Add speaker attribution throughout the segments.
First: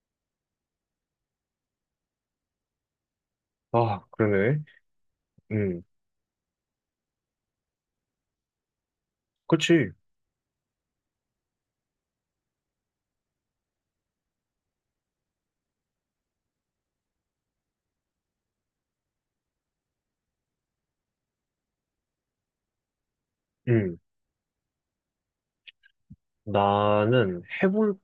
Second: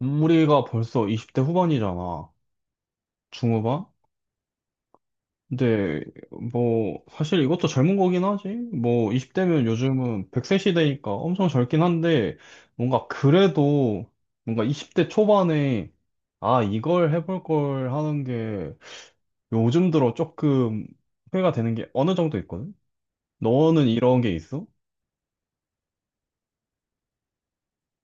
Speaker 1: 우리가 벌써 20대 후반이잖아. 중후반?
Speaker 2: 아, 그러네. 음,
Speaker 1: 근데 뭐 사실 이것도 젊은 거긴 하지. 뭐 20대면
Speaker 2: 그치.
Speaker 1: 요즘은 1 0세 시대니까 엄청 젊긴 한데 뭔가 그래도 뭔가 20대 초반에 아 이걸 해볼 걸 하는 게 요즘 들어 조금 후회가 되는 게 어느 정도 있거든. 너는
Speaker 2: 음,
Speaker 1: 이런 게 있어?
Speaker 2: 나는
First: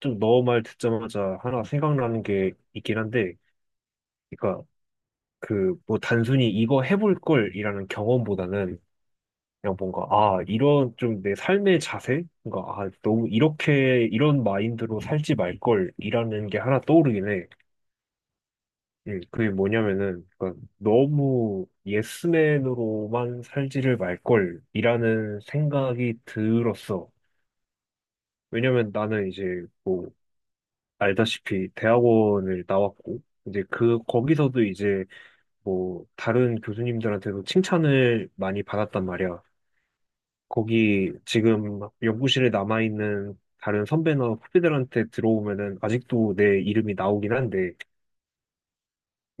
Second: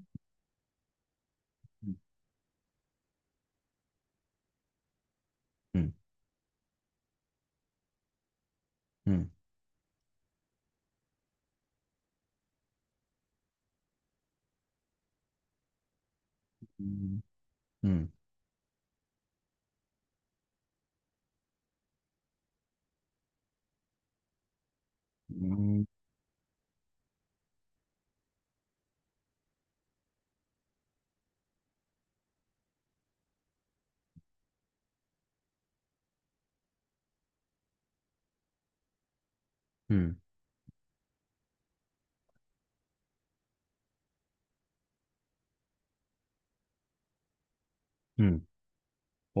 Speaker 2: 좀 너 말 듣자마자 하나
Speaker 1: 응,
Speaker 2: 생각나는 게 있긴 한데, 그러니까 그
Speaker 1: 응,
Speaker 2: 뭐 단순히 이거 해볼 걸이라는 경험보다는 그냥 뭔가 아 이런 좀 내 삶의 자세, 뭔가 아 너무 이렇게 이런 마인드로 살지 말 걸이라는 게 하나
Speaker 1: 응,
Speaker 2: 떠오르긴 해.
Speaker 1: 응,
Speaker 2: 그게 뭐냐면은 그러니까 너무 예스맨으로만 살지를 말 걸이라는
Speaker 1: 응,
Speaker 2: 생각이 들었어. 왜냐면 나는 이제 뭐 알다시피 대학원을 나왔고 이제 그 거기서도 이제 뭐 다른 교수님들한테도 칭찬을 많이 받았단 말이야.
Speaker 1: 응,
Speaker 2: 거기 지금 연구실에 남아 있는 다른 선배나 후배들한테 들어오면은 아직도 내 이름이 나오긴 한데,
Speaker 1: 응.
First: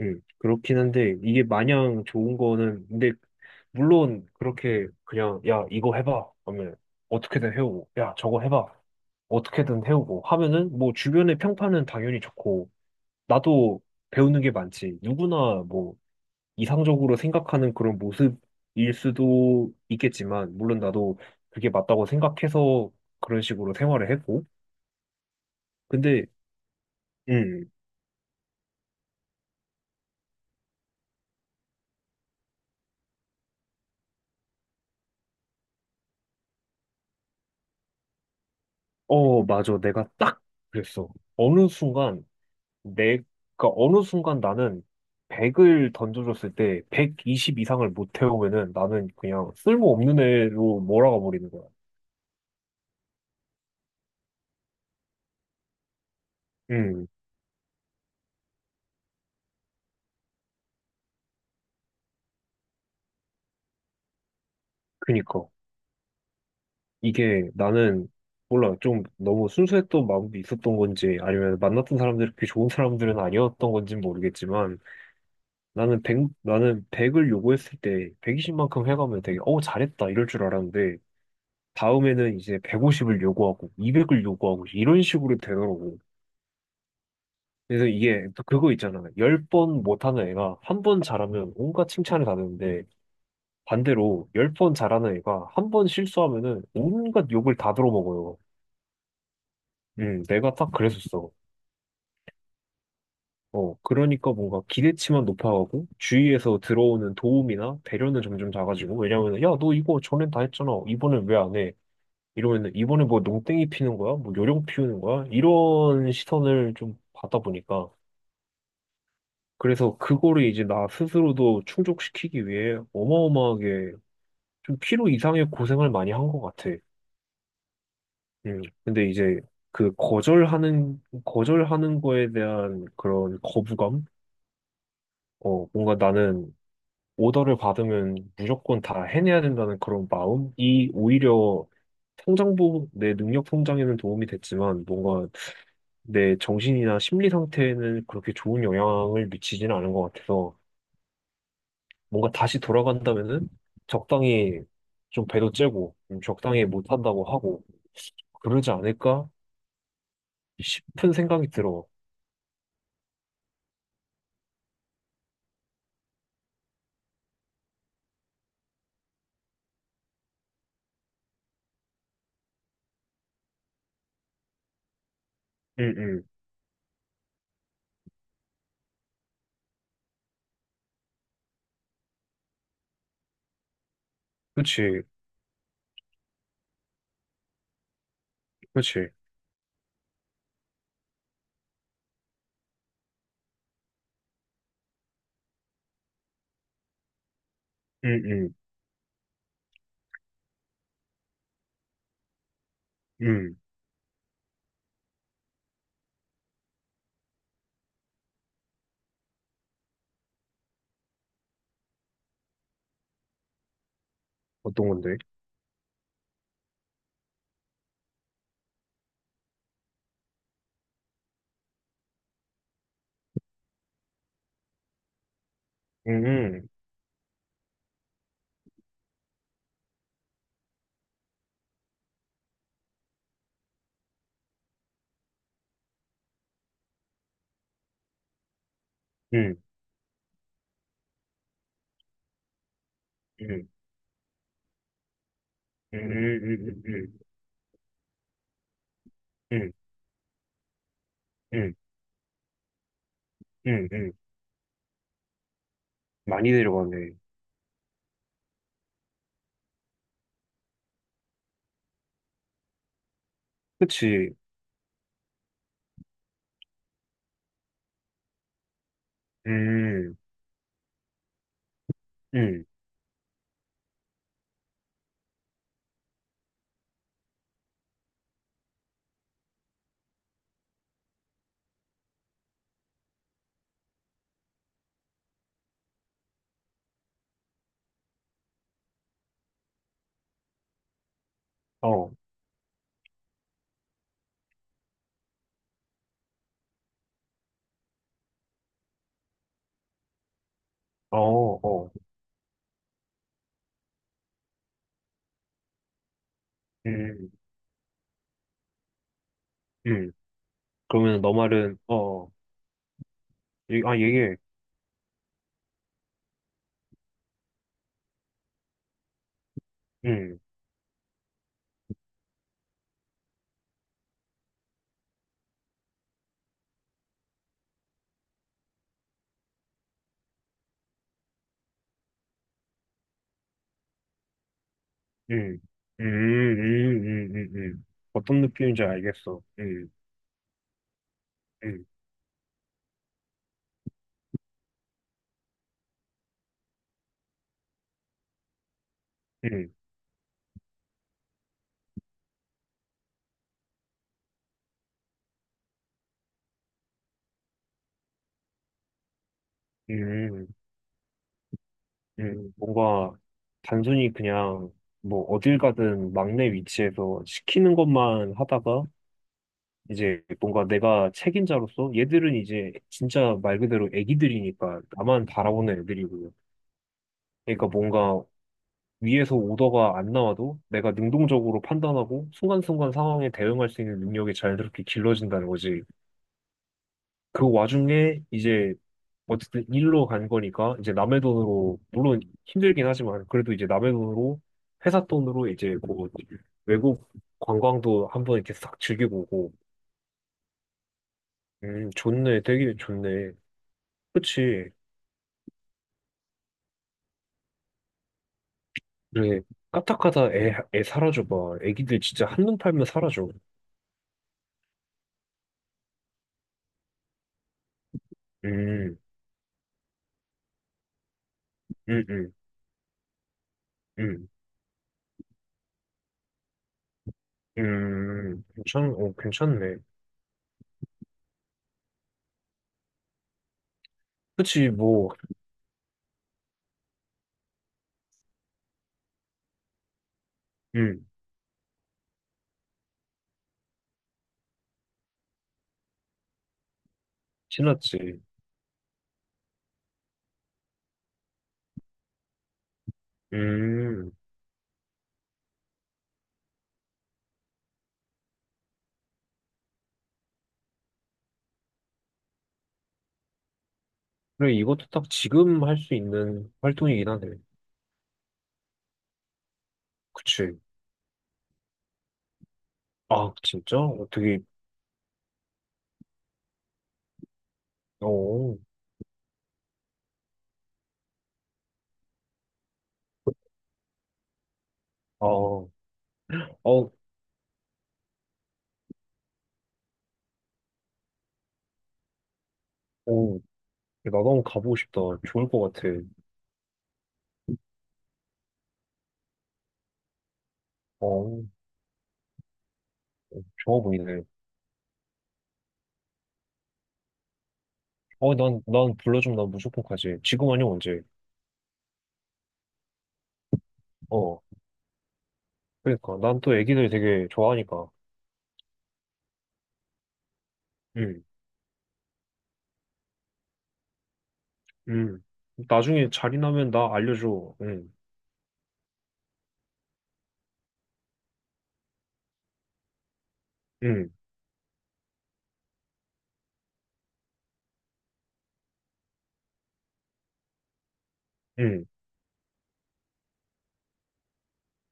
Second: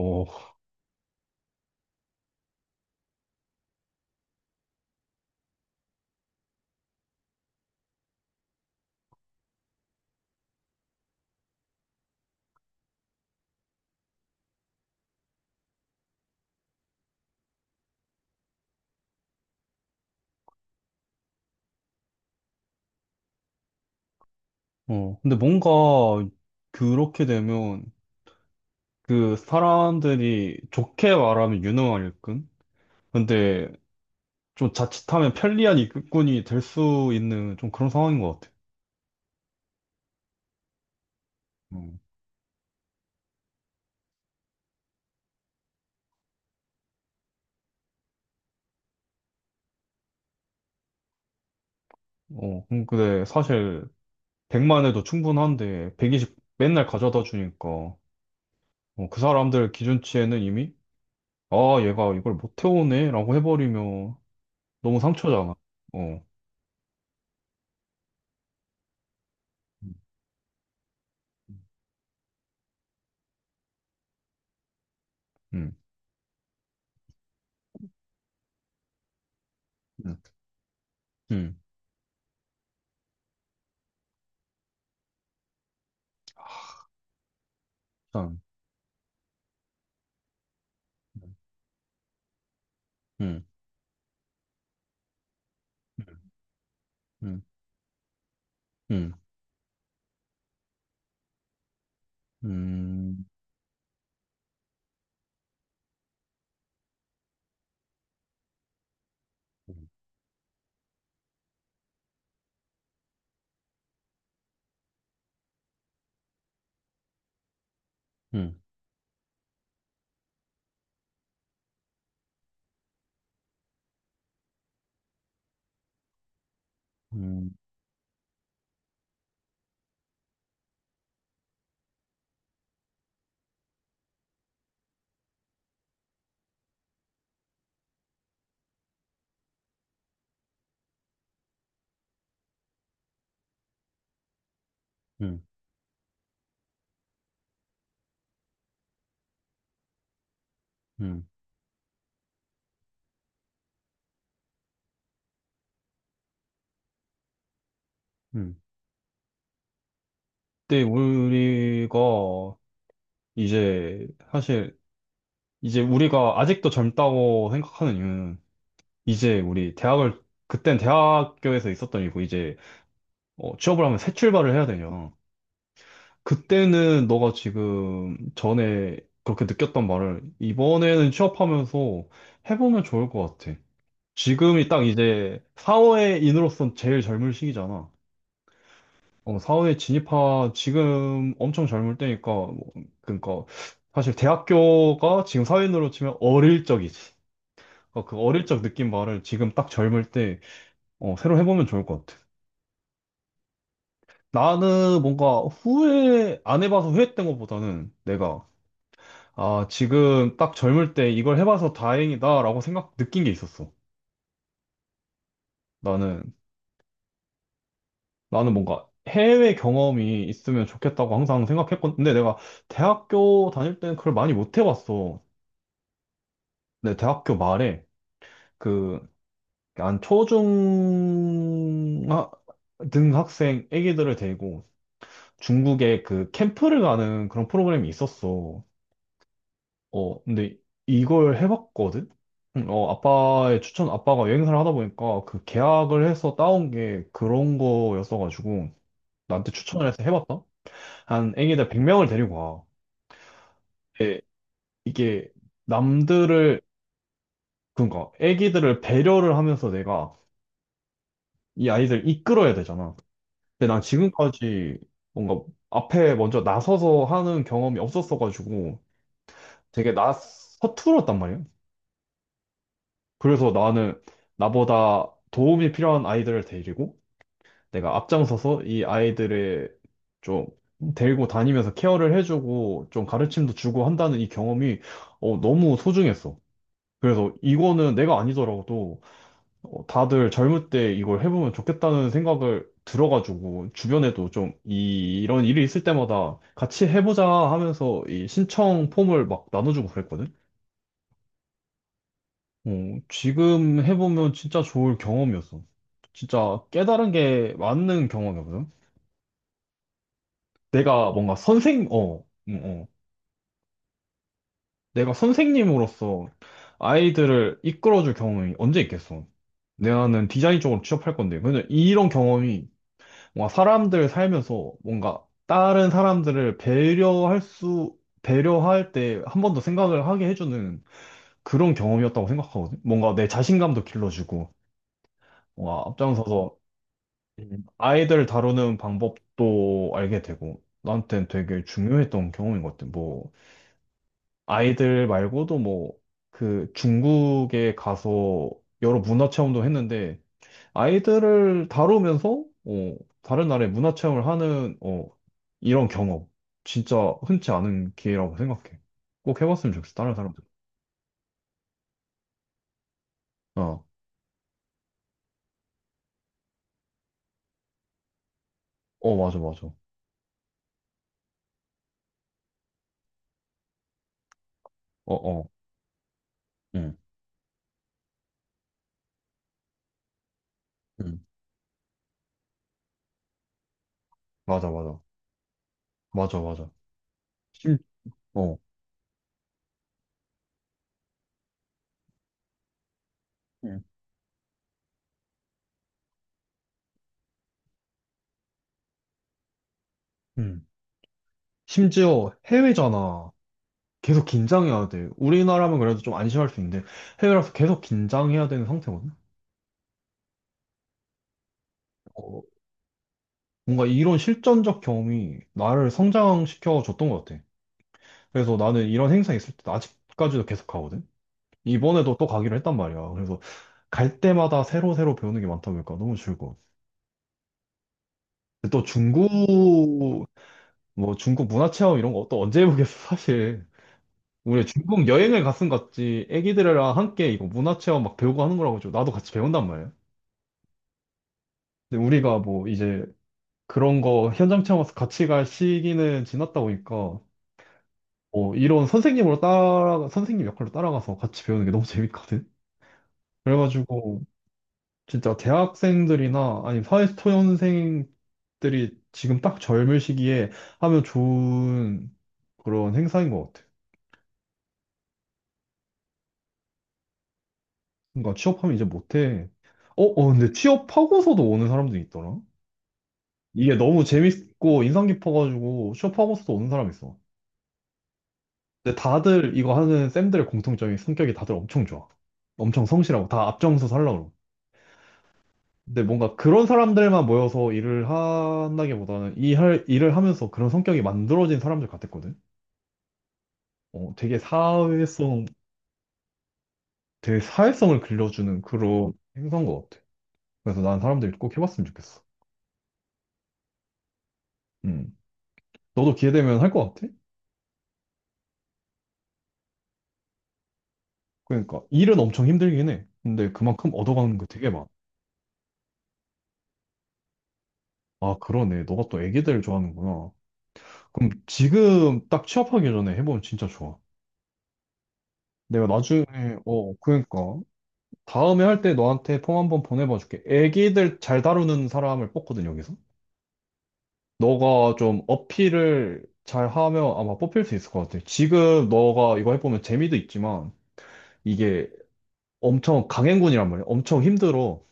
Speaker 2: 그렇긴 한데 이게 마냥 좋은 거는 근데 물론 그렇게 그냥 야 이거 해봐 하면 어떻게든 해오고 야 저거 해봐 어떻게든 해오고 하면은 뭐 주변의 평판은 당연히 좋고 나도 배우는 게 많지. 누구나 뭐 이상적으로 생각하는 그런 모습일 수도 있겠지만 물론 나도 그게 맞다고 생각해서 그런 식으로 생활을 했고
Speaker 1: 어, 근데 뭔가
Speaker 2: 근데
Speaker 1: 그렇게
Speaker 2: 음,
Speaker 1: 되면 그 사람들이 좋게 말하면 유능한 일꾼? 근데 좀 자칫하면 편리한 일꾼이 될 수 있는 좀 그런 상황인 것 같아.
Speaker 2: 맞아. 내가 딱 그랬어. 어느
Speaker 1: 음.
Speaker 2: 순간 내가 어느 순간 나는 100을 던져줬을 때 120 이상을 못 태우면은 나는 그냥 쓸모없는 애로 몰아가 버리는 거야.
Speaker 1: 어, 근데 사실 100만 해도 충분한데 120 맨날
Speaker 2: 음,
Speaker 1: 가져다 주니까 어, 그 사람들 기준치에는 이미 아, 얘가 이걸 못 해오네 라고 해버리면 너무
Speaker 2: 그니까.
Speaker 1: 상처잖아. 어,
Speaker 2: 이게 나는 몰라 좀 너무
Speaker 1: 음.
Speaker 2: 순수했던 마음도 있었던 건지 아니면 만났던 사람들이 그렇게 좋은 사람들은 아니었던 건지 는 모르겠지만
Speaker 1: 음,
Speaker 2: 나는 백을 요구했을 때 120만큼 해가면 되게 어 잘했다
Speaker 1: 음.
Speaker 2: 이럴 줄 알았는데
Speaker 1: 음,
Speaker 2: 다음에는 이제 150을 요구하고 200을 요구하고 이런 식으로 되더라고. 그래서 이게
Speaker 1: 참.
Speaker 2: 또 그거 있잖아. 열 번 못하는 애가 한 번 잘하면 온갖 칭찬을 받는데
Speaker 1: 음,
Speaker 2: 반대로 열 번 잘하는 애가 한 번 실수하면은 온갖
Speaker 1: 음,
Speaker 2: 욕을 다 들어먹어요.
Speaker 1: 음.
Speaker 2: 내가 딱 그랬었어.
Speaker 1: 음,
Speaker 2: 그러니까 뭔가 기대치만 높아가고 주위에서 들어오는 도움이나 배려는 점점 작아지고 왜냐면 야, 너
Speaker 1: 음,
Speaker 2: 이거 전엔 다 했잖아. 이번엔 왜 안 해? 이러면 이번에 뭐 농땡이 피는 거야? 뭐 요령 피우는 거야? 이런 시선을 좀 받다 보니까
Speaker 1: 음,
Speaker 2: 그래서 그거를 이제 나 스스로도 충족시키기 위해 어마어마하게 좀 필요 이상의 고생을 많이 한 것 같아.
Speaker 1: 음,
Speaker 2: 음. 근데 이제 그 거절하는 거에 대한 그런 거부감? 뭔가 나는 오더를 받으면 무조건 다 해내야 된다는 그런 마음이 오히려 성장부 내 능력 성장에는 도움이 됐지만 뭔가
Speaker 1: 음,
Speaker 2: 내 정신이나 심리 상태에는 그렇게 좋은 영향을 미치지는 않은 것 같아서
Speaker 1: 음,
Speaker 2: 뭔가 다시 돌아간다면은 적당히 좀 배도 째고 좀 적당히 못한다고 하고
Speaker 1: 음.
Speaker 2: 그러지 않을까
Speaker 1: 근데
Speaker 2: 싶은 생각이 들어.
Speaker 1: 우리가 이제 사실 이제 우리가 아직도 젊다고 생각하는 이유는 이제 우리 대학을 그땐 대학교에서 있었던 일이고 이제 어, 취업을 하면 새 출발을 해야 되냐.
Speaker 2: 응, 응.
Speaker 1: 그때는 너가 지금 전에 그렇게 느꼈던 말을 이번에는 취업하면서 해보면 좋을 것 같아. 지금이 딱
Speaker 2: 그치,
Speaker 1: 이제 사회인으로서 제일 젊은 시기잖아.
Speaker 2: 그치.
Speaker 1: 어, 사회에 진입하, 지금 엄청 젊을 때니까, 뭐, 그러니까, 사실 대학교가 지금 사회인으로 치면 어릴 적이지. 그러니까 그
Speaker 2: 응,
Speaker 1: 어릴
Speaker 2: 응,
Speaker 1: 적 느낀 말을 지금 딱 젊을 때, 어, 새로 해보면 좋을 것 같아.
Speaker 2: 응.
Speaker 1: 나는 뭔가 후회, 안 해봐서 후회했던 것보다는 내가, 아, 지금 딱 젊을 때 이걸 해봐서 다행이다라고 생각, 느낀 게 있었어.
Speaker 2: 어떤 건데?
Speaker 1: 나는, 나는 뭔가 해외 경험이 있으면 좋겠다고 항상 생각했건, 근데 내가 대학교 다닐 때는 그걸 많이 못 해봤어.
Speaker 2: 응, 응,
Speaker 1: 네, 대학교 말에 그 한 초중 등 학생 애기들을 데리고 중국에 그 캠프를 가는 그런 프로그램이 있었어.
Speaker 2: 응,
Speaker 1: 어, 근데 이걸 해봤거든? 응, 어, 아빠의
Speaker 2: 응,
Speaker 1: 추천, 아빠가 여행사를 하다 보니까 그
Speaker 2: 응,
Speaker 1: 계약을 해서
Speaker 2: 응,
Speaker 1: 따온
Speaker 2: 응,
Speaker 1: 게
Speaker 2: 응.
Speaker 1: 그런 거였어가지고 나한테
Speaker 2: 응.
Speaker 1: 추천을 해서 해봤다? 한 애기들
Speaker 2: 응,
Speaker 1: 100명을 데리고 와.
Speaker 2: 응, 응.
Speaker 1: 예, 이게
Speaker 2: 많이
Speaker 1: 남들을,
Speaker 2: 내려가네.
Speaker 1: 그러니까 애기들을 배려를 하면서 내가 이 아이들 이끌어야 되잖아. 근데 난
Speaker 2: 그치.
Speaker 1: 지금까지 뭔가 앞에 먼저 나서서 하는 경험이 없었어가지고 되게 나
Speaker 2: 음,
Speaker 1: 서툴었단 말이야.
Speaker 2: 음,
Speaker 1: 그래서 나는 나보다 도움이 필요한 아이들을 데리고 내가 앞장서서 이 아이들을 좀 데리고 다니면서 케어를 해주고 좀 가르침도 주고 한다는 이 경험이 어, 너무 소중했어. 그래서 이거는 내가 아니더라도 어, 다들 젊을 때 이걸 해보면 좋겠다는
Speaker 2: 어,
Speaker 1: 생각을 들어가지고 주변에도 좀 이런 일이 있을 때마다 같이 해보자 하면서 이 신청 폼을 막 나눠주고 그랬거든.
Speaker 2: 어, 어,
Speaker 1: 어, 지금 해보면 진짜 좋을 경험이었어. 진짜 깨달은
Speaker 2: 음,
Speaker 1: 게 맞는 경험이거든.
Speaker 2: 음.
Speaker 1: 내가
Speaker 2: 그러면 너
Speaker 1: 뭔가
Speaker 2: 말은,
Speaker 1: 선생, 어, 어.
Speaker 2: 얘기해.
Speaker 1: 내가 선생님으로서 아이들을 이끌어줄 경험이 언제 있겠어. 내가는
Speaker 2: 음,
Speaker 1: 디자인 쪽으로 취업할 건데. 왜냐 이런 경험이 뭔가 사람들 살면서 뭔가 다른 사람들을 배려할 때 한 번 더 생각을 하게 해주는 그런 경험이었다고 생각하거든. 뭔가 내 자신감도 길러주고,
Speaker 2: 음,
Speaker 1: 뭔가
Speaker 2: 음,
Speaker 1: 앞장서서
Speaker 2: 음, 음, 음, 음.
Speaker 1: 아이들
Speaker 2: 어떤
Speaker 1: 다루는
Speaker 2: 느낌인지 알겠어.
Speaker 1: 방법도 알게 되고, 나한테는 되게
Speaker 2: 음,
Speaker 1: 중요했던 경험인 것 같아. 뭐, 아이들 말고도 뭐, 그 중국에 가서 여러 문화 체험도
Speaker 2: 음,
Speaker 1: 했는데, 아이들을 다루면서 어, 다른 나라의 문화 체험을 하는 어, 이런 경험 진짜 흔치 않은 기회라고 생각해. 꼭 해봤으면 좋겠어. 다른 사람들.
Speaker 2: 음, 뭔가
Speaker 1: 어,
Speaker 2: 단순히 그냥 뭐 어딜 가든 막내 위치에서 시키는 것만 하다가
Speaker 1: 어 맞아 맞아.
Speaker 2: 이제 뭔가 내가 책임자로서 얘들은 이제 진짜 말 그대로 애기들이니까
Speaker 1: 어
Speaker 2: 나만
Speaker 1: 어,
Speaker 2: 바라보는 애들이고요.
Speaker 1: 응,
Speaker 2: 그러니까 뭔가 위에서 오더가 안 나와도 내가
Speaker 1: 응,
Speaker 2: 능동적으로 판단하고 순간순간 상황에 대응할 수 있는 능력이
Speaker 1: 맞아
Speaker 2: 자연스럽게
Speaker 1: 맞아,
Speaker 2: 길러진다는 거지.
Speaker 1: 맞아 맞아.
Speaker 2: 그
Speaker 1: 심,
Speaker 2: 와중에
Speaker 1: 어,
Speaker 2: 이제 어쨌든 일로 간 거니까 이제 남의 돈으로 물론 힘들긴 하지만 그래도 이제
Speaker 1: 응,
Speaker 2: 남의 돈으로 회사 돈으로 이제 뭐 외국 관광도 한번 이렇게 싹 즐기고 오고
Speaker 1: 응.
Speaker 2: 음
Speaker 1: 심지어
Speaker 2: 좋네 되게
Speaker 1: 해외잖아.
Speaker 2: 좋네.
Speaker 1: 계속
Speaker 2: 그치.
Speaker 1: 긴장해야 돼. 우리나라면 그래도 좀 안심할 수 있는데 해외라서 계속 긴장해야 되는 상태거든.
Speaker 2: 그래, 까딱하다 애 사라져봐. 애기들 진짜
Speaker 1: 어,
Speaker 2: 한눈 팔면 사라져.
Speaker 1: 뭔가 이런 실전적 경험이 나를 성장시켜 줬던 것 같아. 그래서 나는
Speaker 2: 음,
Speaker 1: 이런 행사 있을 때 아직까지도 계속 가거든.
Speaker 2: 음,
Speaker 1: 이번에도 또
Speaker 2: 음,
Speaker 1: 가기로 했단 말이야. 그래서 갈
Speaker 2: 음,
Speaker 1: 때마다 새로 새로 배우는 게 많다 보니까 너무 즐거워. 근데 또
Speaker 2: 괜찮네.
Speaker 1: 중국 뭐 중국 문화 체험 이런 거 또 언제 해보겠어 사실. 우리
Speaker 2: 그치,
Speaker 1: 중국
Speaker 2: 뭐,
Speaker 1: 여행을 갔음 같지 애기들이랑 함께 이거 문화 체험 막 배우고 하는 거라고 좀 나도 같이 배운단 말이야.
Speaker 2: 음,
Speaker 1: 근데 우리가 뭐 이제 그런 거 현장 체험 와서 같이 갈 시기는 지났다 보니까
Speaker 2: 지났지.
Speaker 1: 뭐 이런 선생님으로 따라 선생님 역할로 따라가서 같이 배우는 게 너무 재밌거든.
Speaker 2: 음,
Speaker 1: 그래가지고 진짜 대학생들이나 아니 사회초년생들이 지금 딱 젊을 시기에 하면 좋은 그런 행사인 것 같아.
Speaker 2: 그래, 이것도 딱 지금 할 수 있는 활동이긴 하네.
Speaker 1: 그러니까 취업하면 이제 못해. 어, 어, 근데
Speaker 2: 그치.
Speaker 1: 취업하고서도 오는 사람들이 있더라.
Speaker 2: 아,
Speaker 1: 이게
Speaker 2: 진짜?
Speaker 1: 너무
Speaker 2: 어, 되게,
Speaker 1: 재밌고 인상 깊어가지고 취업하고서도 오는 사람 있어.
Speaker 2: 어,
Speaker 1: 근데 다들 이거 하는 쌤들의 공통점이 성격이 다들 엄청 좋아. 엄청 성실하고 다 앞장서 살라고. 그러고.
Speaker 2: 아, 어,
Speaker 1: 근데 뭔가 그런 사람들만 모여서 일을 한다기보다는 일을 하면서 그런 성격이 만들어진 사람들 같았거든.
Speaker 2: 어,
Speaker 1: 어,
Speaker 2: 나도
Speaker 1: 되게
Speaker 2: 한번 가보고 싶다.
Speaker 1: 사회성,
Speaker 2: 좋을 것 같아.
Speaker 1: 되게 사회성을 길러주는 그런 행사인 것 같아. 그래서 난
Speaker 2: 어,
Speaker 1: 사람들이
Speaker 2: 어,
Speaker 1: 꼭 해봤으면 좋겠어.
Speaker 2: 좋아 보이네.
Speaker 1: 음. 너도 기회 되면 할 것 같아?
Speaker 2: 난, 불러주면 난 무조건 가지. 지금 아니면 언제?
Speaker 1: 그러니까 일은 엄청 힘들긴 해. 근데 그만큼 얻어가는
Speaker 2: 어.
Speaker 1: 거 되게 많아.
Speaker 2: 그러니까 난 또 애기들 되게 좋아하니까.
Speaker 1: 아, 그러네. 너가 또 애기들 좋아하는구나.
Speaker 2: 응,
Speaker 1: 그럼 지금 딱 취업하기 전에 해보면 진짜 좋아.
Speaker 2: 응.
Speaker 1: 내가
Speaker 2: 나중에
Speaker 1: 나중에,
Speaker 2: 자리 나면 나
Speaker 1: 어,
Speaker 2: 알려줘.
Speaker 1: 그러니까.
Speaker 2: 응,
Speaker 1: 다음에 할 때 너한테 폼 한번 보내봐 줄게. 애기들 잘 다루는 사람을 뽑거든, 여기서.
Speaker 2: 응,
Speaker 1: 너가 좀 어필을 잘 하면 아마 뽑힐 수 있을 것 같아. 지금 너가 이거 해보면 재미도 있지만
Speaker 2: 응,
Speaker 1: 이게 엄청 강행군이란 말이야. 엄청 힘들어.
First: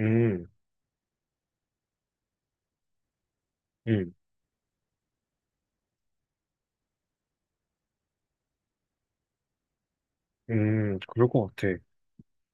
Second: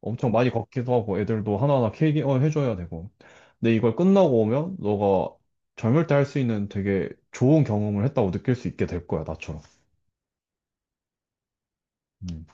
Speaker 1: 엄청 많이 걷기도 하고 애들도 하나하나 케어해줘야 되고. 근데 이걸
Speaker 2: 응,
Speaker 1: 끝나고 오면 너가 젊을 때 할 수 있는 되게 좋은 경험을 했다고 느낄 수 있게 될 거야, 나처럼.
Speaker 2: 응. 그럴 것 같아.
Speaker 1: 음.